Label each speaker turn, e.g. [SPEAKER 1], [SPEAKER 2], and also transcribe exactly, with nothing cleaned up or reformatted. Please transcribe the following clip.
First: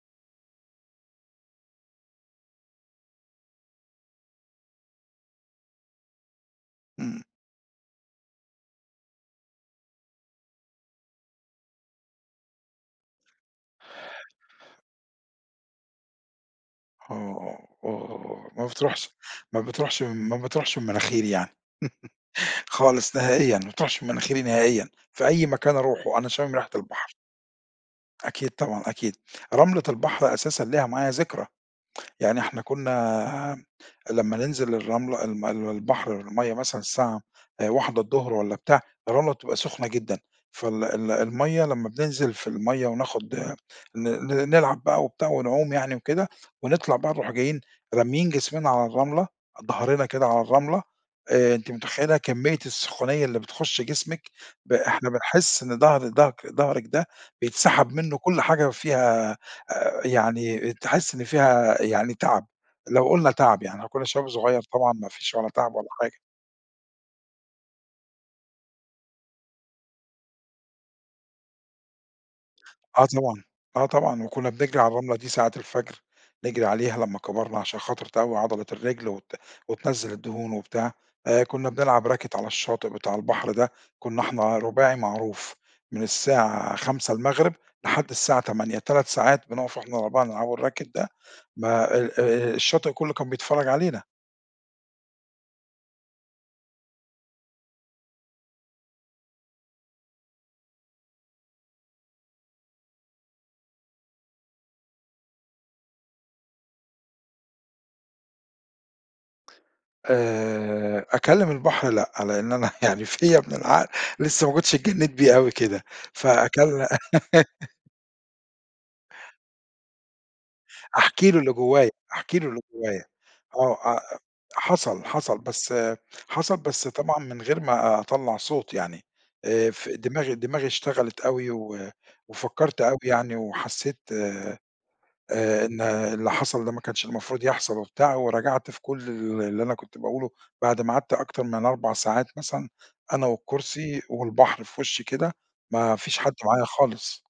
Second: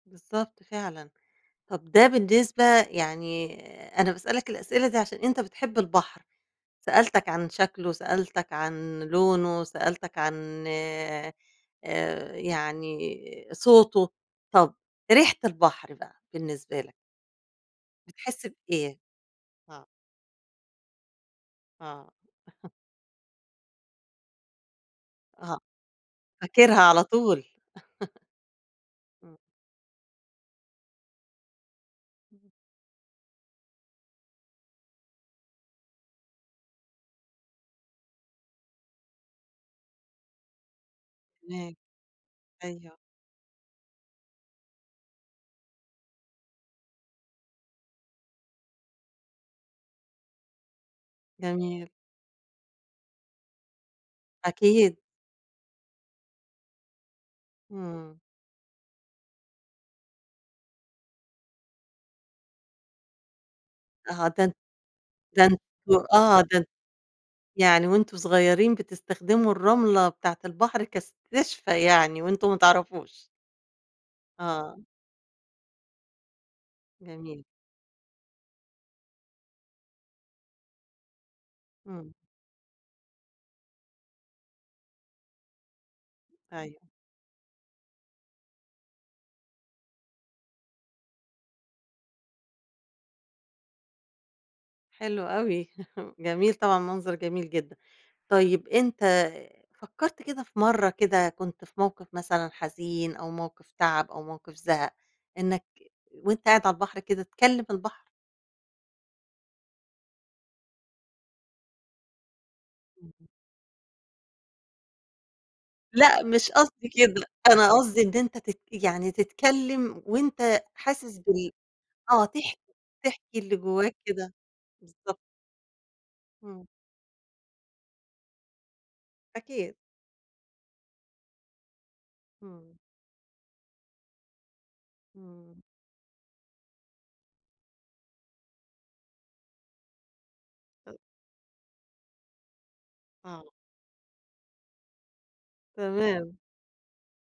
[SPEAKER 1] بالضبط فعلًا. طَب ده بالنسبة يعني، أنا باسألك الأسئلة دي عشان أنت بتحب البحر،
[SPEAKER 2] إمم.
[SPEAKER 1] سألتك عن شكْله، سألتك عن لونه، سألتك عن آآ، يعني آآ صوته، طَب ريحة البحر بقى بالنسبة لك؟
[SPEAKER 2] آه، آه،
[SPEAKER 1] بتحس
[SPEAKER 2] آه، ما
[SPEAKER 1] بإيه؟
[SPEAKER 2] بتروحش، ما
[SPEAKER 1] آه.
[SPEAKER 2] بتروحش، ما بتروحش من مناخيري يعني.
[SPEAKER 1] آه.
[SPEAKER 2] خالص نهائيًا، ما بتروحش من مناخيري نهائيًا، في أي
[SPEAKER 1] آه،
[SPEAKER 2] مكان أروحه أنا شامم ريحة
[SPEAKER 1] فاكرها على
[SPEAKER 2] البحر.
[SPEAKER 1] طول.
[SPEAKER 2] أكيد طبعًا، أكيد.
[SPEAKER 1] إمم.
[SPEAKER 2] رملة البحر أساسًا ليها معايا ذكرى، يعني إحنا كنا لمّا ننزِل الرملة الم المي البحر المَيّة مثلًا الساعة واحدة الضُّهر والّا بتاع الرملة تبقى سُخنة جدًا فال ال المَيّة
[SPEAKER 1] تمام،
[SPEAKER 2] لمّا بننزل في المّيّة
[SPEAKER 1] أيوه.
[SPEAKER 2] وناخد ن ن نلعب بقى وبتاع ونعُوم يعني وكده ونطلَع بقى نروح جايين راميين جسمنا على الرملة، ضَهرنا كده على الرملة آآ، أنتِ
[SPEAKER 1] جميل.
[SPEAKER 2] متخيّلة كمية السخونية اللي بتخُش جسمِك ب
[SPEAKER 1] أكيد.
[SPEAKER 2] إحنا بنحس إن ضهر ضهك ضهرك ده بيتسحَب مِنُّه
[SPEAKER 1] إمم.
[SPEAKER 2] كلّ حاجة فيها آآ، يعني تحس إن فيها يعني تعَب، لو قلُنا تعَب يعني إحنا كنا
[SPEAKER 1] آه،
[SPEAKER 2] شباب
[SPEAKER 1] ده أن
[SPEAKER 2] صغيّر طبعًا ما فيش
[SPEAKER 1] ده
[SPEAKER 2] ولا تعَب ولا
[SPEAKER 1] أنتم
[SPEAKER 2] حاجة.
[SPEAKER 1] آه ده أنت يعني وأنتم صغيّرين بتستخدموا الرملة بتاعة البحر كإستشفاء يعني وأنتم ما
[SPEAKER 2] آه
[SPEAKER 1] تعرَفوش.
[SPEAKER 2] طبعًا، آه طبعًا، وكنا بنجرِي
[SPEAKER 1] آه.
[SPEAKER 2] على الرملة دي ساعة الفجر، نجرِي عليها، لما
[SPEAKER 1] جميل.
[SPEAKER 2] كَبَرنا عشان خاطر تقوّي عضلة الرِّجل وت وتنزّل الدهون وبتاع آآ، كنا
[SPEAKER 1] إمم.
[SPEAKER 2] بنلعب racket على الشاطئ بتاع البحر ده، كنا إحنا رُباعي معروف، من الساعة
[SPEAKER 1] أيوه.
[SPEAKER 2] خمسة المغرِب لحد الساعة تمانية تلات ساعات بنُقف إحنا الاربعة نلعب الracket ده، ما آآ، الشاطئ كلّه كان بيتفرّج علينا.
[SPEAKER 1] حلو أوي، جميل طبعًا منظر جميل جدًا. طيب أنت فكّرت كده في مرّة كده كنت في موقِف مثلًا حزين أو موقف تعَب أو موقِف زهَق إنك وأنت قاعد على البحر كده تكلّم البحر؟
[SPEAKER 2] آآ أكلّم البحر لأ، لأن أنا يعني فيَّ من العقل لسه ما كنتش اتجنّيت بيه اوي كدة،
[SPEAKER 1] لأ مش
[SPEAKER 2] فأكلّ
[SPEAKER 1] قصدي كده، أنا قصدي إن أنت تت يعني تتكلّم وأنت حاسس
[SPEAKER 2] أحكي له
[SPEAKER 1] بال
[SPEAKER 2] اللي جوايّا،
[SPEAKER 1] آه
[SPEAKER 2] أحكي له
[SPEAKER 1] تحكي،
[SPEAKER 2] اللي جوايّا،
[SPEAKER 1] تحكي اللي
[SPEAKER 2] آه،
[SPEAKER 1] جوّاك
[SPEAKER 2] آآ
[SPEAKER 1] كده،
[SPEAKER 2] حصَل،
[SPEAKER 1] بالضبط.
[SPEAKER 2] حصَل، بس حصَل
[SPEAKER 1] إمم.
[SPEAKER 2] بس طبعًا من غير ما أطلّع صوت يعني، آآ
[SPEAKER 1] أكيد.
[SPEAKER 2] في دماغي دماغي اشتغلِت أوي و
[SPEAKER 1] إمم.
[SPEAKER 2] وفكّرت أوي يعني وحسّيت آآ
[SPEAKER 1] إمم.
[SPEAKER 2] إن اللي حصَل ده ما كانش المفروض يحصَل وبتاع ورجعَت في كلّ ال اللي أنا كنت باقوله بعد ما
[SPEAKER 1] [unintelligible]
[SPEAKER 2] قعَدت أكتر من أربع ساعات مثلًا أنا
[SPEAKER 1] آه.
[SPEAKER 2] والكرسي والبحر في وِشّي كده ما فيش حد
[SPEAKER 1] تمام.
[SPEAKER 2] معايا خالص.